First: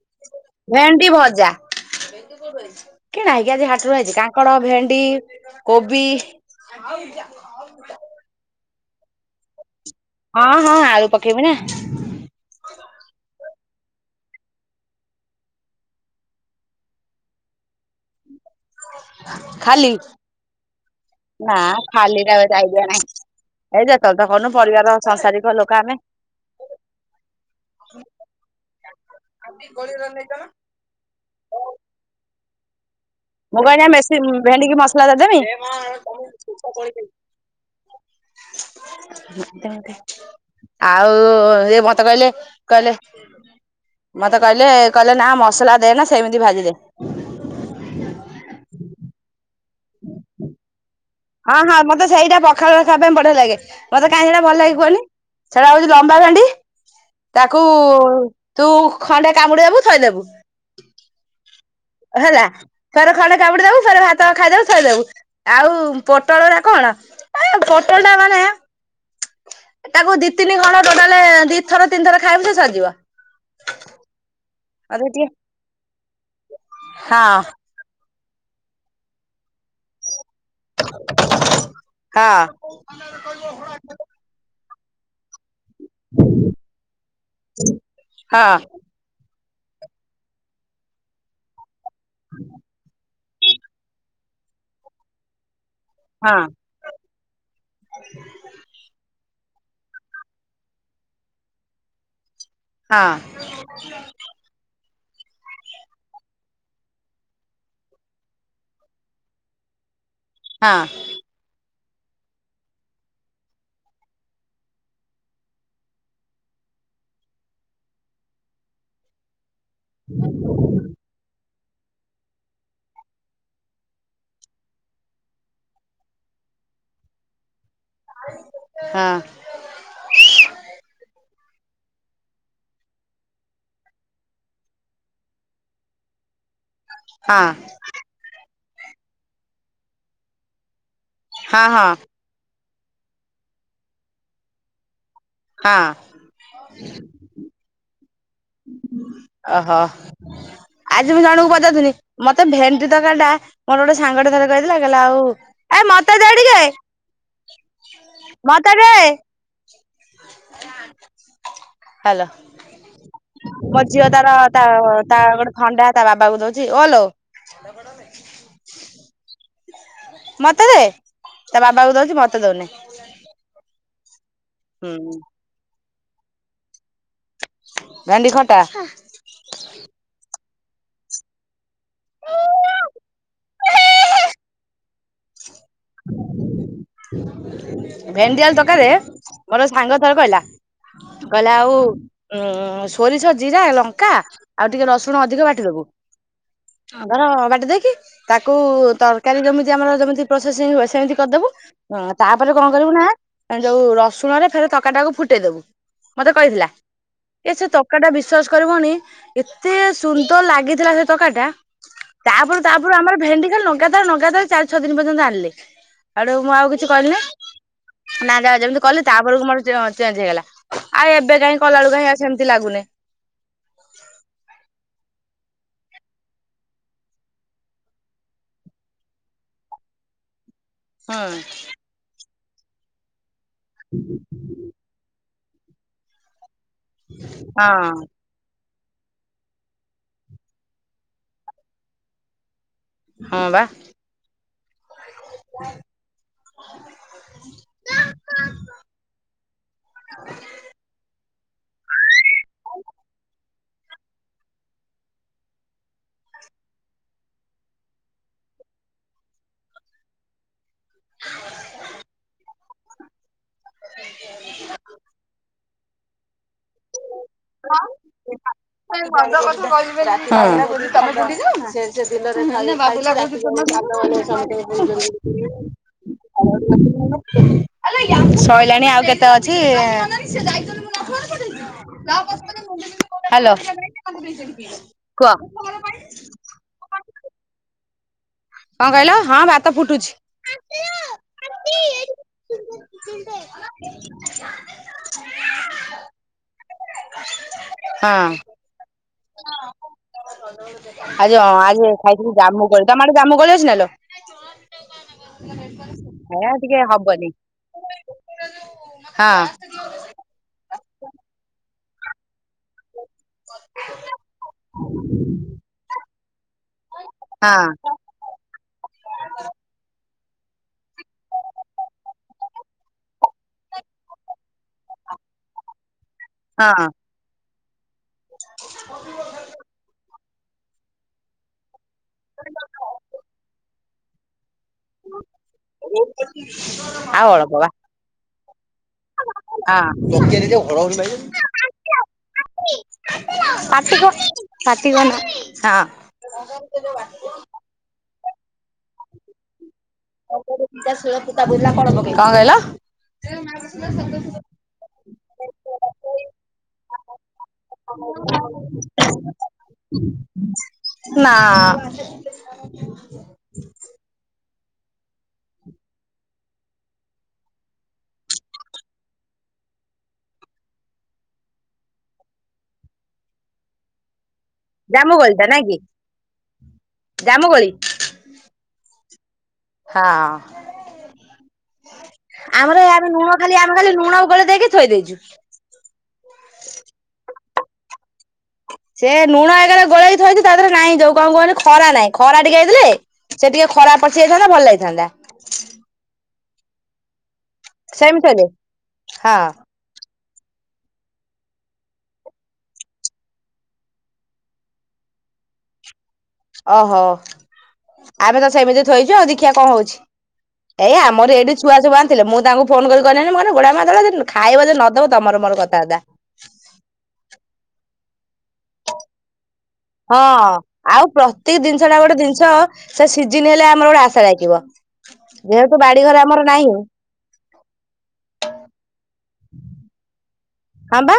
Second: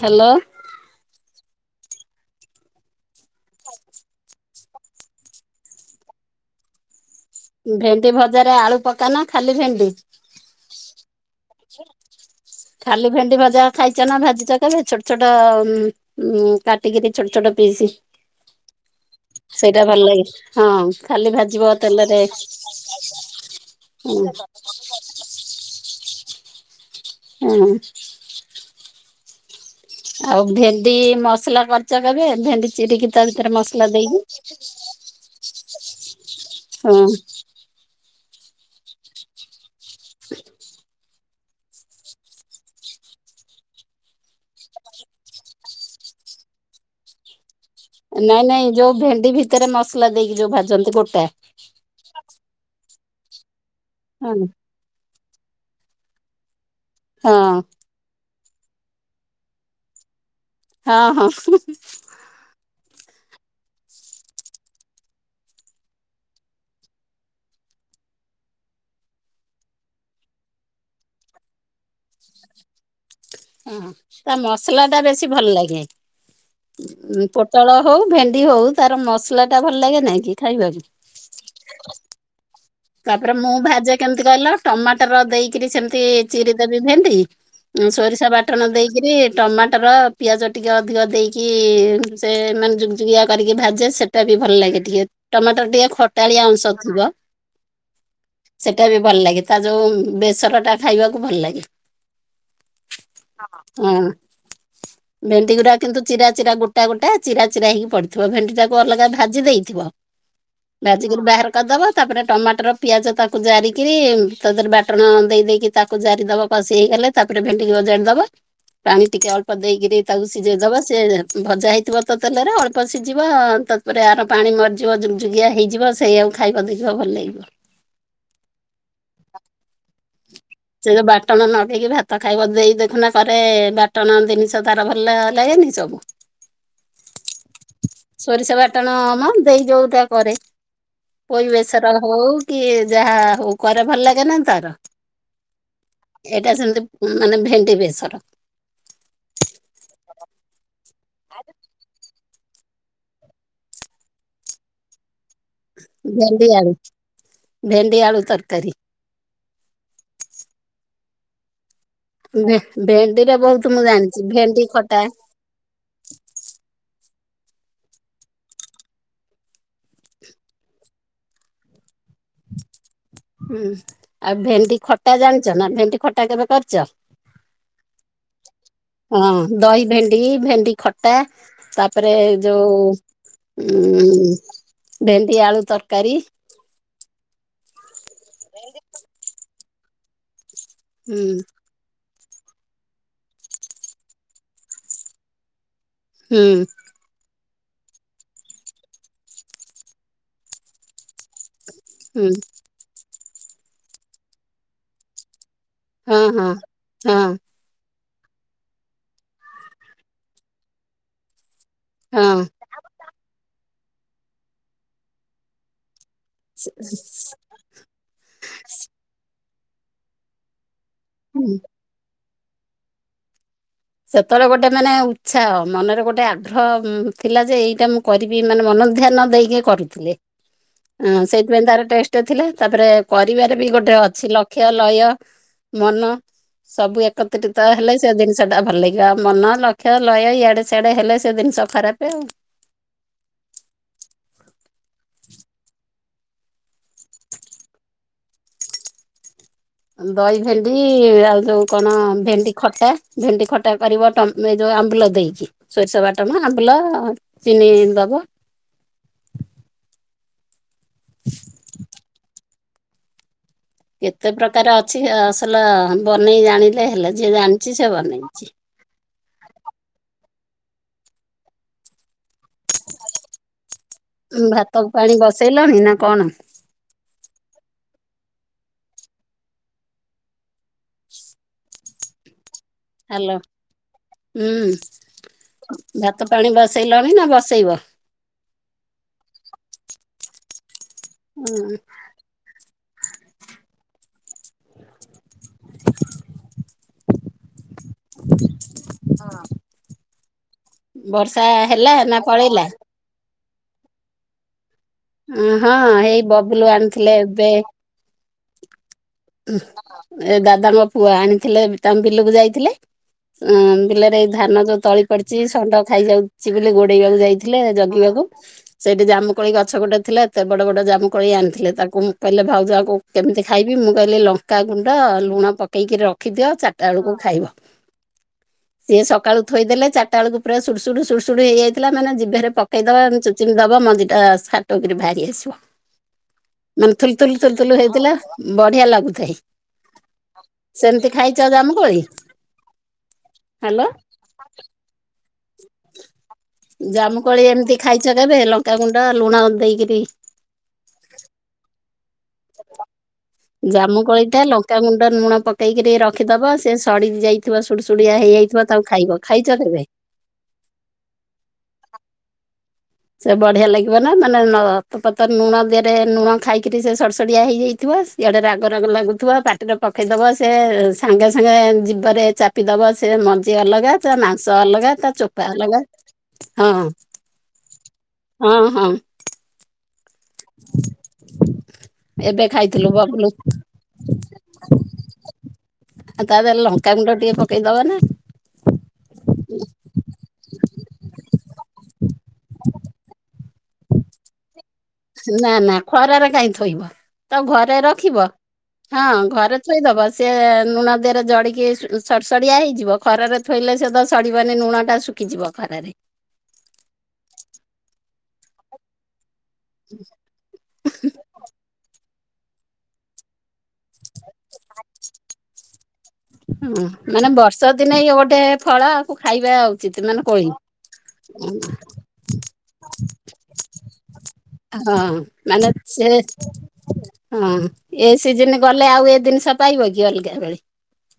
Hello ଭେଣ୍ଡି ଭଜା କିଣା ହେଇକି ଆଜି ହାଟରୁ ଆଇଚି କାଙ୍କଡ, ଭେଣ୍ଡି, କୋବି ଭେଣ୍ଡି ଭଜାରେ ଆଳୁ ପକା ନା ଖାଲି ଭେଣ୍ଡି? ହଁ ହଁ ଆଳୁ ପକେଇମି ନା। ଖାଲି ଭେଣ୍ଡି ଭଜା ଖାଇଚ ନା ଭାଜିଚ କେବେ ଛୋଟ ଛୋଟ ଉମ୍ ଉଁମ୍ କାଟିକିରି ଛୋଟ ଛୋଟ ପିଇସି। ସେଇଟା ଖାଲି ଭଲ ଲାଗେ ହଁ ଖାଲି ଭାଜିବ ତେଲରେ ଯାଇ ଦିଆ ନାହିଁ ଏଇ ଯେତୋଳେ ଉଁ ତ କନୁ ପରିବାର ସଂସାରିକ ଲୋକ ଆମେ ହୁଁ। ଆ ଆଉ ଭେଣ୍ଡି ମସଲା କରିଚ କେବେ ଭେଣ୍ଡି ଚିରିକି ତା ଭିତରେ ମୁଁ କହିନି ମସଲା ଏ ଦେଇକି ମେଶୀ ଭେଣ୍ଡିକିି ମସଲା ହଁ ଦେଇଦେମି ମୋ ଦେହଟି ସେ ଆଉ ଏ ମତେ କହିଲେ କହିଲେ ମତେ କହିଲେ କହିଲେ ନା ମସଲା ଦେଏନା ସେମିତି ଭାଜିଦେ। ନାଇଁ ନାଇଁ ଯୋଉ ଭେଣ୍ଡି ଭିତରେ ମସଲା ଦେଇକି ଯୋଉ ଭାଜନ୍ତି ଗୋଟା। ହଁ ହଁ ମତେ ସେଇଟା ପଖାଳରେ ଖାଇବା ପାଇଁ ବଢିଆ ଲାଗେ ମତେ କାଇଁ ସେଟା ହଁ ଭଲ ଲାଗେ କୁହନି। ସେଟା ହଉଛି ଲମ୍ବା ଭେଣ୍ଡି ହଁ ତାକୁ ତୁ ଖଣ୍ଡେ କାମୁଡିଦବୁ ଥୋଇଦବୁ। ହଁ ହଁ ହୁଁ। ହେଲା ଫେରେ ଖଣ୍ଡେ କାମୁଡି ଦବୁ ଫରେ ଭାତ ଖାଇଦବୁ ଥୋଇଦବୁ ଆଉ ପୋଟଳ ଗୁରା କଣ ପୋଟଳ ଟା ମାନେ ତାକୁ ଦି ତିନି ଖଣ୍ଡ ଟୋଟା ଲେ ଦିଥର ତିନିଥ ଖାଇବୁ ସେ ସରିଜିବ। ତା ମସଲା ଟା ବେଶୀ ଟିକେ ଭଲ ଲାଗେ ହଁ ପୋଟଳ ହଉ ଭେଣ୍ଡି ହଉ ତାର ମସଲା ଟା ଭଲ ଲାଗେ ନାଇଁ କି ଖାଇବାକୁ। ହଁ। ତାପରେ ମୁଁ ଭାଯେ କେମିତି କହିଲ ଟମାଟର ଦେଇକି। ସେମତି ଚିରି ଦେବି ଭେଣ୍ଡି ସୋରିଷା ହଁ ବାଟଣ ଦେଇକି। ରି ଟମାଟର ପିଆଜ ଟିକେ ଅଧିକ ଦେଇକି ସେ ମାନେ ଜୁଗଜୁଗିଆ କରିକି ଭାଜେ ସେଟା ବି ଭଲ ଲାଗେ ଟିକେ ଟମାଟର ଟିକେ ଖଟାଳିଆ ଅଂଶ ଥିବ। ଆଛା। ସେଇଟା ବି ଭଲ ଲାଗେ ତା ଯୋଉ ବେସର ଟା ଖାଇବାକୁ ଭଲ ଲାଗେ। ହଁ। ହୁଁ। ଭେଣ୍ଡି ଗୁଡା କିନ୍ତୁ ଚିରା ଚିରା ଗୋଟା ଗୋଟା ଚିରା ଚିରା ହେଇକି ପଡିଥିବ ଭେଣ୍ଡି ଟାକୁ ଅଲଗା ଭାଜି ଦେଇଥିବ। [inaudible] ହଁ। ଚିରିକି ବାହାର କରିଦବ ତାପରେ ଟମାଟର ପିଆଜ ତାକୁ ଜାରିକିରି ତା ଦେହରେ ବାଟଣ ଦେଇ ଦେଇକିରୀ ତାକୁ ଜାରିଦବ। କଶି ହେଇଗଲେ ତାପରେ ଭେଣ୍ଡିିକି ଓଜାଡିଦବ ପାଣି ଟିକେ ଅଳ୍ପ ଦେଇକିରି ତାକୁ ସିଝେଇ ଦବ ସିଏ ଭଜା ହେଇଥିବ ତ ତେଲରେ ଅଳ୍ପ ସିଝିବ ତାପରେ ଆର ପାଣି ମରିଯିବ ଜୁକଯୁକିଆ ହେଇଯିବ ସେଇଆକୁ ଖାଇବ ଦେଖିବ ଭଲ ଲାଗିବ। ହଁ। ସେ ଯୋଉ ବାଟଣ ନଗେଇକି ଭାତ ଖାଇବ ଦେଇ ଦେଖୁନା କରେ ବାଟଣ ଜିନିଷ ତାର ଭଲ ଲାଗେନି ସବୁ। [inaudible] ହଁ। ସୋରିଷ ବାଟଣମ ଦେଇ ଯୋଉ ଟା କରେ ପୋଇ ହଁ ହଁ ହଁ ବେଶର ହଉ କି ଯାହା ହଉ କରେ ଭଲ ଲାଗେନା ତାର। ହଁ। ଏଇଟା ସେମିତି ମାନେ ଭେଣ୍ଡି ବେଶର। ଓହୋ ଆଜି ମୁଁ ଜଣଙ୍କୁ ପଚାରୁଥିନି। ମତେ ଭେଣ୍ଡି ତରକାରି ଟା ମୋର ଗୋଟେ ସାଙ୍ଗ ଥରେ କହିଥିଲା କହିଲା ଆଉ ଏ ମତ ଦେ ଭେଣ୍ଡି ଟିକେ ଆଳୁ ଭେଣ୍ଡି ଆଳୁ ତରକାରୀ। ମତେ ଦେ ହ୍ୟାଲୋ। ଭେଣ୍ଡିରେ ବହୁତ ମୋ ମୁଁ ଝିଅ ଜାଣିଛି ତାର ତା ଭେଣ୍ଡି ଖଟା। ତା ଗୋଟେ ଥଣ୍ଡା ତା ବାବା କୁ ଦଉଛି ଓଲୋ। ମତେ ଦେ ତା ବାବା କୁ ଦଉଛି ମତେ ଦଉନି। ହୁଁ ଆଉ ଭେଣ୍ଡି ହୁଁ ଖଟା ଜାଣିଛ ନା ଭେଣ୍ଡି ଖଟା କେବେ କରିଛ। ଭେଣ୍ଡି ଖଟା। ହଁ ଦହି ଭେଣ୍ଡି ଭେଣ୍ଡି ଖଟା ତାପରେ ଯୋଉ ହୁଁ ଭେଣ୍ଡି ଆଳୁ ତରକାରୀ। ଭେଣ୍ଡିଆଳୁ ତରକାରୀରେ ମୋର ସାଙ୍ଗ ଥର କହିଲା ହୁଁ କହିଲା ଆଉ ଉଁ ସୋରିଷ ଜିରା ଲଙ୍କା ଆଉ ଟିକେ ରସୁଣ ଅଧିକ ବାଟିଦବୁ। ହୁଁ। ଧର ବାଟି ଦେଇକି ତାକୁ ତରକାରୀ ଯେମିତି ଆମର ଯେମିତି ପ [unintelligible] ସେମିତି କରିଦବୁ ଉଁ ହୁଁ ତାପରେ। କଣ କରିବୁ ନା ଯୋଉ ରସୁଣ ରେ ଫେରେ ତରକାରି ଟାକୁ ଫୁଟେଇଦବୁ। ହଁ ମତେ ହଁ କହିଥିଲା ହଁ ଏ ସେ ତ ତକା ଟା ବିଶ୍ଵାସ କରିବନି ଏତେ ସୁନ୍ଦର ଲାଗିଥିଲା ସେ ତରକାରି ଟା ହଁ। ତାପର ତାପରେ ଆମର ଭେଣ୍ଡି ଖାଲି ଲଗାାତାର ଲଗାାତାର ଚାରି ଛଅ ଦିନ ପର୍ଯ୍ୟନ୍ତ ଆଣିଲେ। ଆଉଠୁ ମୁଁ ଆଉ ସେ- କିଛି କହିଲିନି ସେ- ନା ଯା ଯେମିତି କଲି ତାପରକୁ ମୋର ଚ ଚେଞ୍ଜ ହେଇଗଲା। ଆଉ ଏବେ ହୁଁ। କାହିଁ କଲା ବୁଳୁକୁ ହେରା ସେମିତି ଲାଗୁନି। ସେତେବେଳେ ଗୋଟେ ମାନେ ଉତ୍ସାହ ମନରେ ଗୋଟେ ଆଗ୍ରହ ଥିଲା ଯେ ଏଇଟା ମୁଁ କରିବି ମାନେ ମନ ଧ୍ୟାନ ଦେଇକି କରୁଥିଲେ। ହଁ ହୁଁ ସେଇଥିପାଇଁ ତାର ଟେଷ୍ଟ ଥିଲା ତାପରେ କରିବାରେ ବି ଗୋଟେ ଅଛି ଲକ୍ ଲକ୍ଷ ଲୟ ମନ ସବୁ ଏକତ୍ରିତ ହଁ ହେଲେ ସେ ଜିନିଷ। ଭଲ ଲାଗିବ ଆଉ ମନ ଲକ୍ଷ୍ୟ ଲହ ଇଆଡେ ସିଆଡେ ହେଲେ ସେ ଜିନିଷ ଖରାପେ ଆଉ। ହଁ ବା। ହଁ ଦହି ଭେଣ୍ଡି ଆଉ ଯୋଉ କଣ ଭେଣ୍ଡି ଖଟା ଭେଣ୍ଡି ଖଟା କରିବ ଟମ୍ ଏ ଏ ଯଉ ଆମ୍ବୁଲ ଦେଇକି ସୋରିଷ ବାଟମା ଆମ୍ବୁଲ ଚିନି ଦେବ। [unintelligible] କେତେ ପ୍ରକାର ଅଛି ଅସଲ ବନେଇ ଜାଣିଲେ ହେଲେ ଯିଏ ଜାଣିଛି ସେ ବନେଇଛି। [inaudible] [inaudible] ଉଁ, ଭାତ ପାଣି ବସେଇଲଣି ନା କଣ ଶଇଲାଣି ଆଉ କେତେ ଅଛି। ହାଲୋ ହୁଁ କୁହ। ଭାତ ପାଣି ବସେଇଲଣି ନା ବସେଇବ। କଣ କହିଲ ହଁ ଭାତ ଫୁଟୁଛି। ହୁଁ। ପି ପିଧ [inaudible] ହଁ। ଆଜି ବର୍ଷା ହଁ ହେଲା ଆଜି ନା ଖାଇଥିଲି ପଳେଇଲା? ଜାମୁକୋଳି ତମ ଆଡେ ଜାମୁକୋଳି ଅଛି ନାଲ। ଉଁ ହଁ ହେଇ ହେରା ବବୁଲୁ ଟିକିଏ ଆଣିଥିଲେ ହବନି। ଏବେ ହଁ ଏ ଦାଦାଙ୍କ ପୁଅ ଆଣିଥିଲେ ତାଙ୍କ ବିଲକୁ ଯାଇଥିଲେ। ଅଁ ବିଲରେ ଏଇ ଧାନ ଯୋଉ ତଳି ପଡିଛି ଷଣ୍ଢ ଖାଇଯାଉଛି ବୋଲି ଗୋଡେଇବାକୁ ଯାଇଥିଲେ ହଁ ଜଗିବାକୁ। ହ [inaudible] ସେଇଠି ଜାମୁକୋଳି ଗଛ ଗୋଟେ ଥିଲା ଏତେ ବଡ଼ ବଡ଼ ଜାମୁକୋଳି ଆଣିଥିଲେ ତାକୁ ମୁଁ କହିଲେ ଭାଉଜା ୟାକୁ କେମିତି ଖାଇବି ମୁଁ କହିଲେ ଲଙ୍କାଗୁଣ୍ଡ ଲୁଣ ପକେଇକି ରଖିଦିଅ ହଁ ଚାରିଟା ବୁଳୁକୁ ଖାଇବ। ସିଏ ସକାଳୁ ଥୋଇଦେଲେ ଚାରିଟା ବେଳକୁ ପୁରା ସୁଡ଼ ସୁଡ଼ ସୁୁଡୁ ସୁଡୁ ହେଇଯାଇ ଥିଲା ମାନେ ଯିଭେରେ ପକେଇଦବା ଚୁଚିମି ଦବ ମୁଞ୍ଜିଟା ବାହାରି ଆସିବ ମାନେ ଆଉ ଥୁଲଥୁଲ ଅଳପ ଥୁଲୁ ବା ଥୁଲ ହେଇଥିଲା ବଢିଆ ଲାଗୁ ହଁ ସେମିତି ଖାଇଛ ଜାମୁକୋଳି? ହ୍ୟାଲୋ ପାଟିିକ ପଟିିକନ ହଁ [inaudible] କୁଳି ଏମିତି ଖାଇଛ କେବେ ଲଙ୍କାଗୁଣ୍ଡ ଲୁଣ ଦେଇକିରି। କଣ କହିଲ? ଜାମୁକୋଳି ଟା ଲଙ୍କାଗୁଣ୍ଡ ଲୁଣ ପକେଇକିରି ରଖିଦବ ସେ ସଡିି ଯାଇ ଥିବା ସୁୁଡୁ ସୁୁଡିଆ ହେଇଯାଇଥିବ ତାକୁ ଖାଇବ, ଖାଇଛ କେବେ? ନା। ସେ ବଢିଆ ଲାଗିବ ନା ମାନେ ନତ ପତ ଲୁଣ ଦେହରେ ଲୁଣ ଖାଇକିରି ସେ ସଡସଡିଆ ହେଇଯାଇଥିବ। ଇଆଡେ ରାଗ ରାଗ ଲାଗୁଥିବ ପାଟିରେ ପକେଇଦବ ସେ ସାଙ୍ଗେ ସାଙ୍ଗେ ଜିଭ ରେ ଚା ଚିପିଦବ ସେ ମଞ୍ଜି ଅଲଗା ତା ମାଂସ ଅଲଗା ତା ଜାମୁ ଚୋପା ଅଲଗା ହଁ। ଜାମୁକୋଳି। ହଁ ହଁ। ହଁ। ଏବେ ଆମର ଖାଇଥିଲୁ ଏଇ ଆମେ ବବୁଲୁ ଲୁଣ ଖାଲି ଆମେ ଖାଲି ଲୁଣ ଗଲେ ଦେଇକି ଥୋଇ ଦେଇଛୁ। ଆଉ ତା ଦେହଲେ ଲଙ୍କାଗୁଣ୍ଡ ଟିକେ ପକେଇଦବା ନା। ସେ ଲୁଣ ଏଗ ଗୋଳେଇି ଥଇଛି ତା ଦେହରେ ନାଇଁ ଯୋଉ କଣ କୁହନ ଖରା ନାଇଁ ଖରା ଟିକେ ହେଇଥିଲେ ସେ ଟିକେ ଖରାପ ପଶିଯାଇଥାନ୍ତା ଭଲ ହେଇଥାନ୍ତା। ନା ନା ଖରାରେ କାହିଁ ଥୋଇବ ତ ଘରେ ରଖିବ ସେମିତି ଥୋଇଲେ ହଁ ଘରେ ଥୋଇଦବ ସେ ଲୁଣ ଦେହରେ ଜଡିକି ସଡ ସଡିଆ ହେଇଯିବ ଖରାରେ ଥୋଇଲେ ସେ ତ ସଡିବନି ଲୁଣ ଟା। ଖି ଯିବ ଖରାରେ। ଓହୋ ଆମେ ତ ସେମିତି ଥୋଇଛୁ ଆଉ ଦେଖିବା କଣ ହଉଛି? ଏଇ ଆମର ଏଇଠି ଛୁଆ ସବୁ ଆଣିଥିଲେ ମୁଁ ତାଙ୍କୁ ଫୋନ କରି କହିଲାଣି ମାନେ ଗୋଡା ମା [unintelligible] ଦେ ଖାଇବ ଯଦି ନଦବ ତମର ମୋର କଥା ବାର୍ତା। ହୁଁ ମାନେ ବର୍ଷ ଦିନେ ଇ ଗୋଟେ ଫଳ ଆ ଖାଇବା ଉଚିତ ହଁ ମାନେ କୋଳି ଆଉ ପ୍ରତିକ ଜିନିଷ ଟା ଗୋଟେ ଜିନିଷ ସେ ସିଜିିନ ହେଲେ ଆମର ଗୋଟେ ଆଶା ଲାଗିବ। ହଁ ମାନେ ଯେହେତୁ ବାଡି ସେ ଘର ଆମର ନାହିଁ ହଁ ଏ ସିଜନ ଗଲେ ଆଉ ଏ ଜିନିଷ ପାଇବ କି ଅଲଗା ବେଳେ ହଁ ବା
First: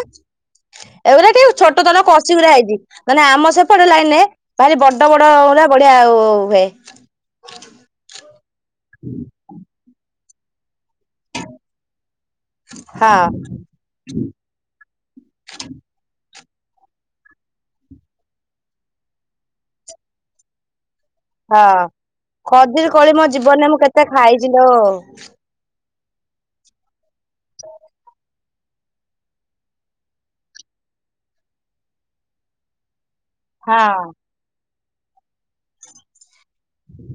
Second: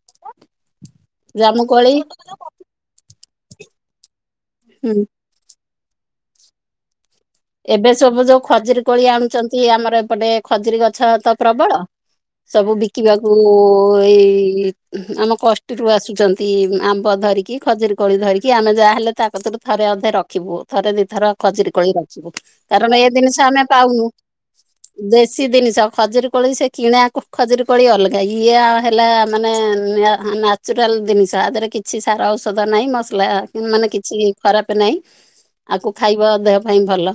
ଏଗୁଟା କି ଜାମୁ ଛୋଟ କୋଳି ଥର କଶୀଗୁଡା ହେଇଛି ମାନେ ଆମ ସେପଟେ ଲାଇନରେ ଭାରି ହୁଁ ବଡ ବଡ ବଢିଆ ହୁଏ ଏବେ ସବୁ ଯୋଉ ଖଜୁରୀ କୋଳି ଆଣୁଛନ୍ତି ଆମର ଏପଟେ ଖଜୁରୀ ଗଛ ତ ପ୍ରବଳ ସବୁ ହଁ ବିକିବାକୁ ଏଇ ଆମ କଷ୍ଟିରୁୁ ଆସୁଛନ୍ତି ଆମ୍ବ ଧରିକି ଖଜୁରୀ କୋଳି ଧରିକି ଆମେ ଯାହାହଲେ ତା କରୁ ଥରେ ଅନ୍ଧେ ରଖିବୁ ଥରେ ଦି ଥର ଖଜୁରୀ ହଁ କୋଳି ରଖିବୁ ଖଜୁରୀ କାରଣ ଏ କୋଳି ମୋ ଜିନିଷ ଆମେ ଜୀବନରେ ମୁଁ କେତେ ପାଉନୁ ଖାଇଛି ଲୋ ଦେ ସେ ଜିନିଷ ଖଜୁରୀ କୋଳି ସେ କିଣା ରୁ ଖଜୁରୀ କଳି ଅଲଗା ହେଇଛି। ଇଏ ହେଲା ମାନେ ନ୍ୟାଚୁରାଲ ଜିନିଷ ଆ ଦେହରେ କିଛି ସାର ଔଷଧ ନାହିଁ ମସଲା ମାନେ ହଁ। କିଛି ଖରାପ ନାହିଁ ଆକୁ ଖାଇବ ଦେହ ପାଇଁ ଭଲ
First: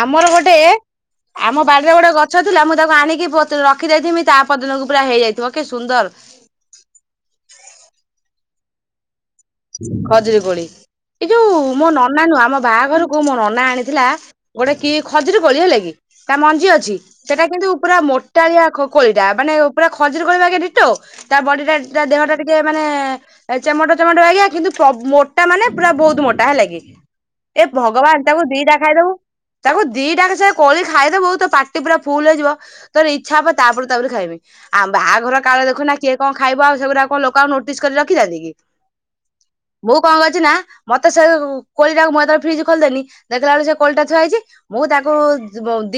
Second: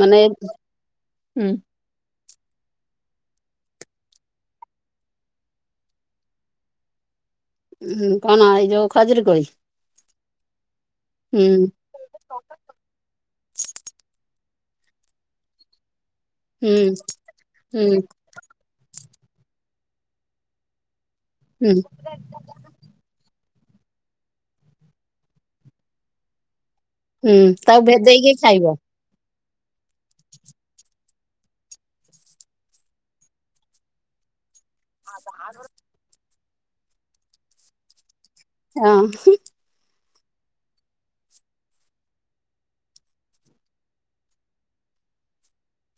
ମାନେ ଗୋଟେ ହୁଁ। ଆମ ବାଲ ଗୋଟେ ଗଛ ଥିଲା ମୁଁ ତାକୁ ଆଣିକି ରଖି ଦେଇଥିବି ତା ପରଦିନକୁ ପୁରା ହେଇଯାଇଥିବ କି ସୁନ୍ଦର ହୁଁ କଣ ଏଇ ଯୋଉ ଖଜୂରିକୋଳି? ଖଜୁରୀ କୋଳି ଏଇ ଯୋଉ ମୋ ନନା ନୁହଁ ଆମ ବାହାଘରକୁ କୁ ମୋ ନନା ଆଣିଥିଲା ଗୋଟେ କି ଖଜୁରୀ କୋଳି ହେଲା କି ତା ମଞ୍ଜି ହୁଁ ଅଛି ସେଟା କିନ୍ତୁ ହୁଁ ପୁରା ମୋ ମୋଟାଳିଆ କୋଳି ଟା ମାନେ ପୁରା ଖଜୁରି କୋଳି ଭଳିଆ ଡିଟୋ‌ ତା ବଡି ହୁଁ। ଟା ଦେହଟା ଟିକେ ମାନେ ଚେମଟା ଚେମଟା ଆଜ୍ଞା କିନ୍ତୁ ପ୍ର ମୋଟା ମାନେ ପୁରା ବହୁତ ମୋଟା ହେଲା କି ହୁଁ ଏ ତାକୁ ଭଗବାନ ଭେଦେଇକି ତାଙ୍କୁ ଖାଇବ ଦିଟା ଖାଇ ଦବୁ ତାକୁ ଦିଟାକ ସେ କୋଳି ଖାଇଦବୁ ତ ପାଟି ପୁରା ଫୁଲ ହେଇିଯିବ ତୋ ଇଚ୍ଛା ହବ ତାପରେ ତାପରେ ଖାଇବି। ଆଉ ବାହାଘର କାଳେ ଦେଖୁନା କିଏ କଣ ଖାଇବ ଆଉ ସେଗୁଡା କଣ ଲୋକ ଆଉ ନୋଟିସ୍ସ କରି ରଖିଥାନ୍ତି କି? [unintelligible] ମୁଁ କଣ କରିଛି ନା ମତେ ସେ କୋଳିଟାକୁ ମୁଁ ଏଥର ଫ୍ରିଜ ଖୋଲିଦେଲି ଦେଖିଲା ବେଳକୁ ସେ କଳିଟା ଥୁଆ ହେଇଛି। ମୁଁ ତାକୁ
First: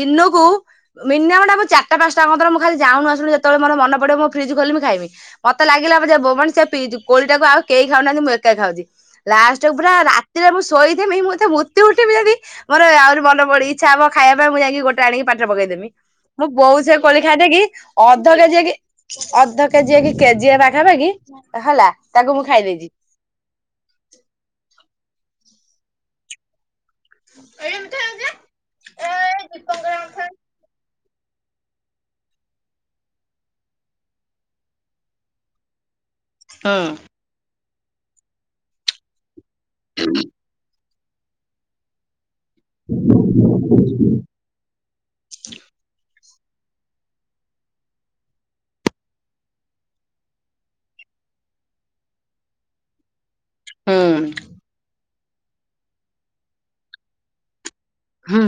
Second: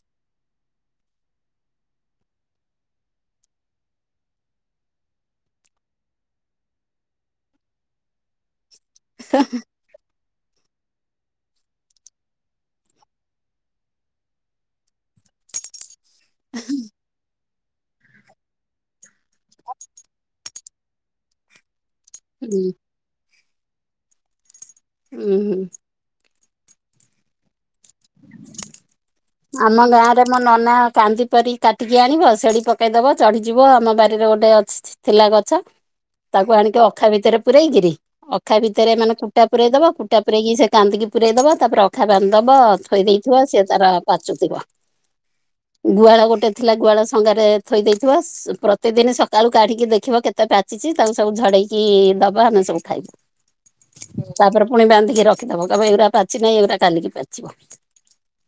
ଦିନକୁ ମିନିମମ୍ ଟା ଚାରଟା ପାଞ୍ଚଟାଙ୍କ ମ ମୁ ଖାଲି ଯାଉନୁ ମାସ ଯେତବେଳେ ମନ ପଡିବ ମୁଁ ଫ୍ରିଜ ରୁ ଖୋଲିଵି ଖାଇବି। ମତେ ଲାଗିଲା ବୋବ ସେ ପି କୋଳିଟାକୁ ଆଉ କେହି ଖାଉନାହାନ୍ତି ମୁଁ ଏକା ଖାଉଛି ଲାଷ୍ଟ ପୁରା ରାତିରେ ମୁଁ ଶୋଇଥୀମି ମୁଁତେ ମୁତ୍ତି ଉଠିବି ଯଦି ମୋର ଆହୁରିନ ବଡ ଇଚ୍ଛା ହବ ଖାଇ ପାଇଁ ମୁଁ ଯାଇକି ଗୋଟ ଆଣୀକି ପାଟୀରେ ପକେଇ ଦେବି ମୁଁ ବୋଉ ସେ କୋଳି ଖାଇଦେଇ କି ଅଧ କେଜିଏ କି ଅଧ କେଜିଏ କି କେଜିଏ ପାଖାପାଖି ହେଲା ତାକୁ ମୁଁ ହୁଁ ଖାଇଦେବି। [unintelligible] ଉୁଁ ହୁ। ଏମିତି ହେଇ ଯେ ଏ ଆମ ଗାଁ ରେ ମୋ ନନା କାନ୍ଦି ପାରିି କାଟିକି ଆଣିବ ସେଠି ପକାଇଦେବ ଚଢ଼ିଯିବ ଆମ ବାରିରେ ଗୋଟେ ଅଛି ଛି ଥିଲା ଗଛ। ତାକୁ ଆଣିକି ହୁଁ। ଅଖା ଭିତରେ ପୂରେଇକିରି ଅଖା ଭିତରେ ମାନେ କୁଟା ପୁରେଇ ଦବ କୁଟା ପୁରେଇକି ସେ କାନ୍ଦିକି ପୁରେଇ ଦବା ତାପରେ ଅଖା ବାନ୍ଧି ଦବ, ଥୋଇ ଦେଇଥିବ ସେ ତାର ପାଚୁଥିବ। ଗୁହାଳ ଗୋଟେ ଥିଲା ଗୁହାଳ ସଂଙ୍ଗାରେ ଥୋଇ ଦେଇଥିବ, ସସ ପ୍ରତିଦିନ ସକାଳୁ କାଢିକି ଦେଖିବ କେତେ ପା ଚିଛି ତାକୁ ସବୁ ଝଡେଇକି ଦବା ଆମେ ସବୁ ଖାଇବୁ। ହୁଁ ତାପରେ ପୁଣି ବାନ୍ଧିକି ରଖିଦବ କହିବ ଏଗୁଡା ପାଚଛି ନାହିଁ ଏଗୁଡା କାଲିକି ପାଚିବ। ହୁଁ।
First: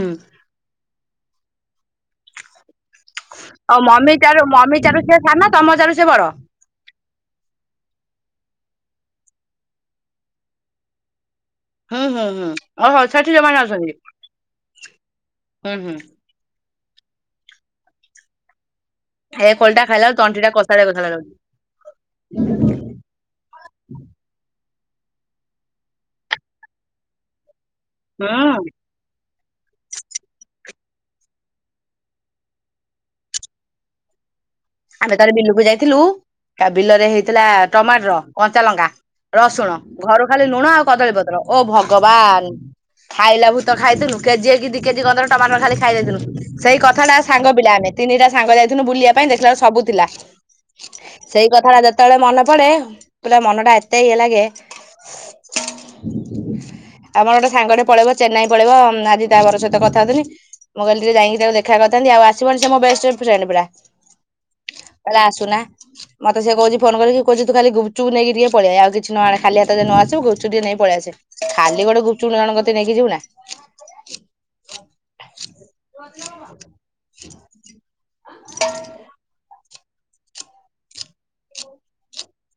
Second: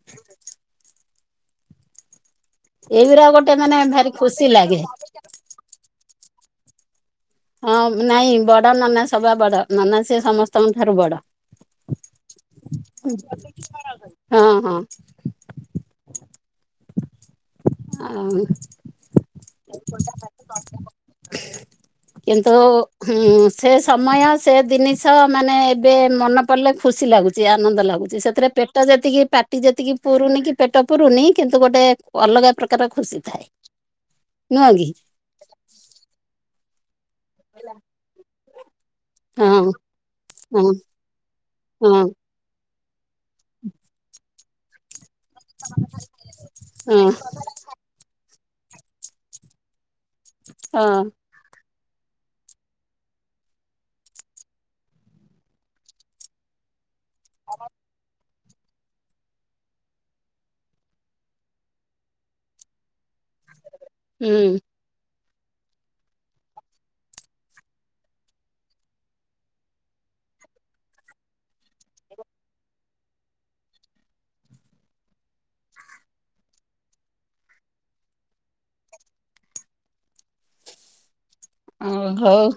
ଏଇଗୁରା ଗୋଟେ ମାନେ ଆଉ ଭାରି ମମି ଠାରୁ ଖୁସି ଲାଗେ। ମମି ଠାରୁ ସିଏ ସାନ ତମ ଚାରୁ ସେ ବଡ। ହଁ ଉମ ନାଇଁ ବଡ ନନା ସବା ବଡ ନନା ସିଏ ସମସ୍ତଙ୍କ ଠାରୁ ବଡ। ହୁଁ ହୁଁ ହୁଁ ଓହୋ ସେଠି ସେମାନେ ଅଛନ୍ତି। ହଁ ହଁ ହୁଁ ହୁଁ। ଆଉ। ହେ କୋଳି ଟା ଖାଇଲା ଳୁ ତଣ୍ଟି ଟା କଷା ଲାଗୁଥିଲା [unintelligible] କିନ୍ତୁ ହୁଁ ସେ ସମୟ ସେ ଜିନିଷ ମାନେ ଏବେ ମନେ ପଡ଼ିଲେ ଖୁସି ଲାଗୁଛି ଆନନ୍ଦ ଲାଗୁ ଛି। ସେଥିରେ ହୁଁ ପେଟ ଯେତିକି ପା ଟି ଯେତିକି ପୁରୁନି କି ପେଟ ପୁରୁନି କିନ୍ତୁ ଗୋଟେ ଅଲଗା ପ୍ରକାର ଖୁସି ଥାଏ। ନୁହଁ କି। ଆମେ କାଲି ବିଲକୁ ଯାଇଥିଲୁ। ତା ବିଲ ରେ ହେଇଥିଲା ଟମାଟର, କଞ୍ଚା ଲଙ୍କା ରସୁଣ ହଁ ଘରୁ ଖାଲି ଲୁଣ ହଁ ଆଉ କଦଳୀପତ୍ର ଓ ହଁ ଭଗବାନ। ଖାଇଲା ଭୂତ ଖାଇଥିଲୁ କେଯେ କି ଦି କେଜି ଗନ୍ଦର ଟମାଟର ଖାଲି ଖାଇ ଦେଇଥିଲୁ। ସେଇ କଥା ହଁ ଟା ସାଙ୍ଗ ପିଲା ଆମେ ତିନିଟା ସାଙ୍ଗ ଯାଇଥିଲୁ ବୁଲିବା ପାଇଁ ଦେଖିଲା ବେଳେ ସବୁ ଥିଲା। ହଁ। ସେଇ କଥା ଟା ଯେତେବେଳେ ମନେ ପଡେ ପୁରା ମନ ଟା ଏତେ ଇଏ ଲାଗେ। ଆମର ଗୋଟେ ସାଙ୍ଗଟେ ପଳେଇବ ଚେନ୍ନାଇ ପଳେଇବ ଉମ ଆଜି ତାଙ୍କର ସହିତ କଥା ହଉଥିଲି। ମୁଁ ଗଲିରେ ଯାଇକି ତାକୁ ଦେଖା କରିଥାନ୍ତି ଆଉ ଆସିବନି ସେ ମୋ ବେଷ୍ଟ ଫ୍ରେଣ୍ଡ ପୁରା। ହୁଁ ହୁଁ। କହିଲା ଆସୁନା। ମତେ ସେ କହୁଛି ଫୋନ କରିକି କହୁଛି ତୁ ଖାଲି ଗୁପଚୁପ ନେଇକି ଟିକେ ପଳେଇ ଆ ଆଉ କିଛି ନଆଣି ଖାଲି ହାତରେ ନଆ ଆସିବୁ ଗୁପଚୁପ୍ ଟିକେ ନେଇ ପଳେଇଆସେ। ଖାଲି ଗୋଟେ ଗୁପଚୁପ ଜଣକତ ନେଇକି ଯିବୁ ନା। ତଛ ଓ ହଉ।